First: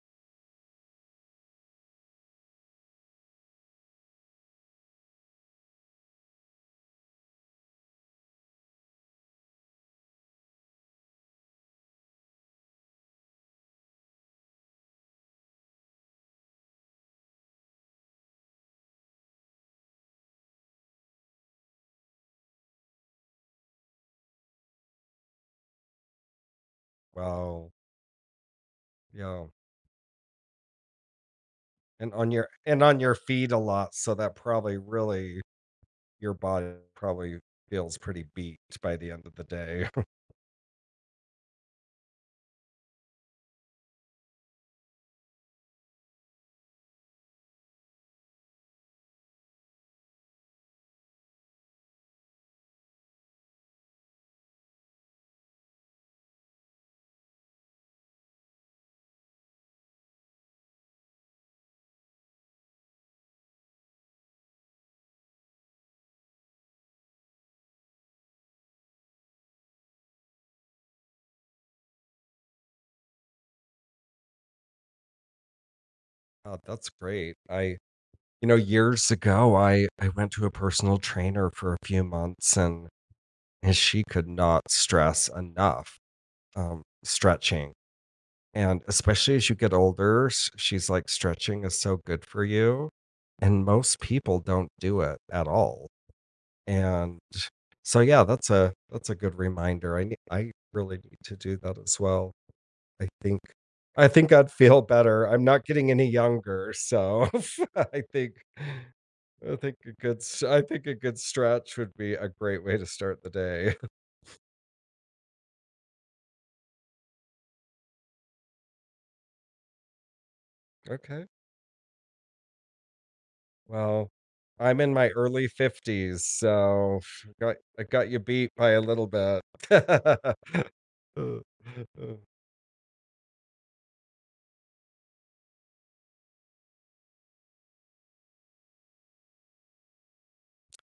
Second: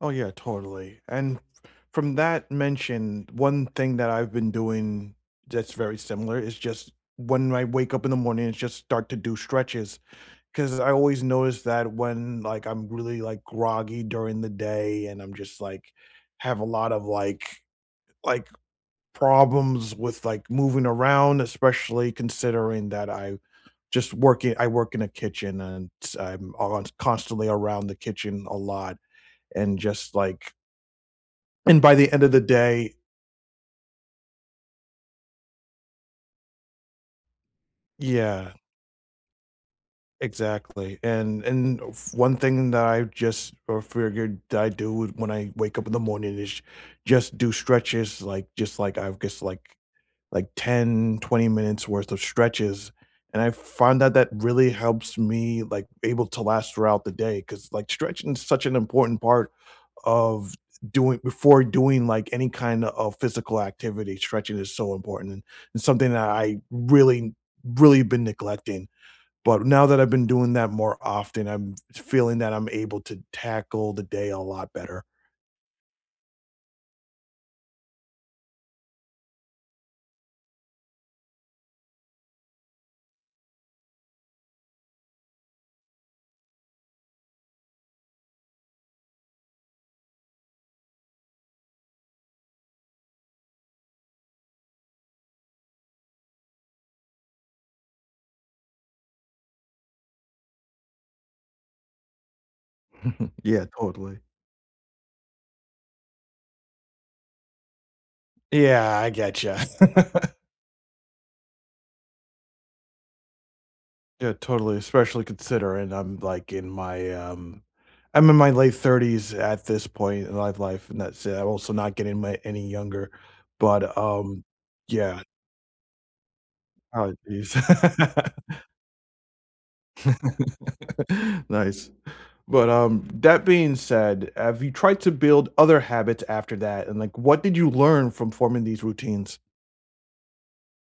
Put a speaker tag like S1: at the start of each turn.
S1: Oh, yeah, totally. And f from that mention, one thing that I've been doing that's very similar is just when I wake up in the morning, I just start to do stretches, 'cause I always notice that when, like, I'm really, like, groggy during the day and I'm just, like have a lot of, like like, problems with, like, moving around, especially considering that I just work i I work in a kitchen and s I'm ont constantly
S2: Wow.
S1: around the kitchen a lot
S2: Yeah.
S1: and just, like And by the
S2: And
S1: end
S2: on
S1: of the
S2: your and
S1: day
S2: on your feet a lot, so that probably really your body probably feels pretty
S1: Yeah.
S2: beat by the end of the day.
S1: Exactly, and and f one thing that I just o figured I do when I wake up in the morning is just do stretches, like, just, like, I've guess like like 10, 20 minutes' worth of stretches, and I f find that that really helps me, like, able to last throughout the day 'cause, like, stretching is such an important part of doing before doing, like, any kind of physical activity, stretching is so important and something that I really, really been neglecting. But now that I've been doing that more often, I'm f feeling that I'm able to tackle the day a lot better.
S2: Oh, that's great. I you know, years ago, I I went to a personal trainer for a few months and and she could not stress enough, um, stretching. And, especially as you get older, she's like, "Stretching is so good for you and most people don't do it, at all," and so, yeah, that's a that's a good reminder. I ne I really need to do that as well, I think
S1: Yeah,
S2: I
S1: totally.
S2: think I'd feel better, I'm not getting any younger, so f I think
S1: Yeah. I
S2: I
S1: gotcha.
S2: think a good s I think a good stretch would be a great way to start the day.
S1: Yeah, totally, especially considering I'm, like, in my, um I'm in my late 30s at this point life life and that's
S2: Okay.
S1: it, I'm also not getting my any younger, but,
S2: Well,
S1: um,
S2: I'm in my
S1: yeah.
S2: early 50s, so,
S1: Oh,
S2: f I
S1: jeez.
S2: got I got you beat by a little
S1: Nice.
S2: bit.
S1: But, um, that being said, have you tried to build other habits after that? And, like, what did you learn from forming these routines?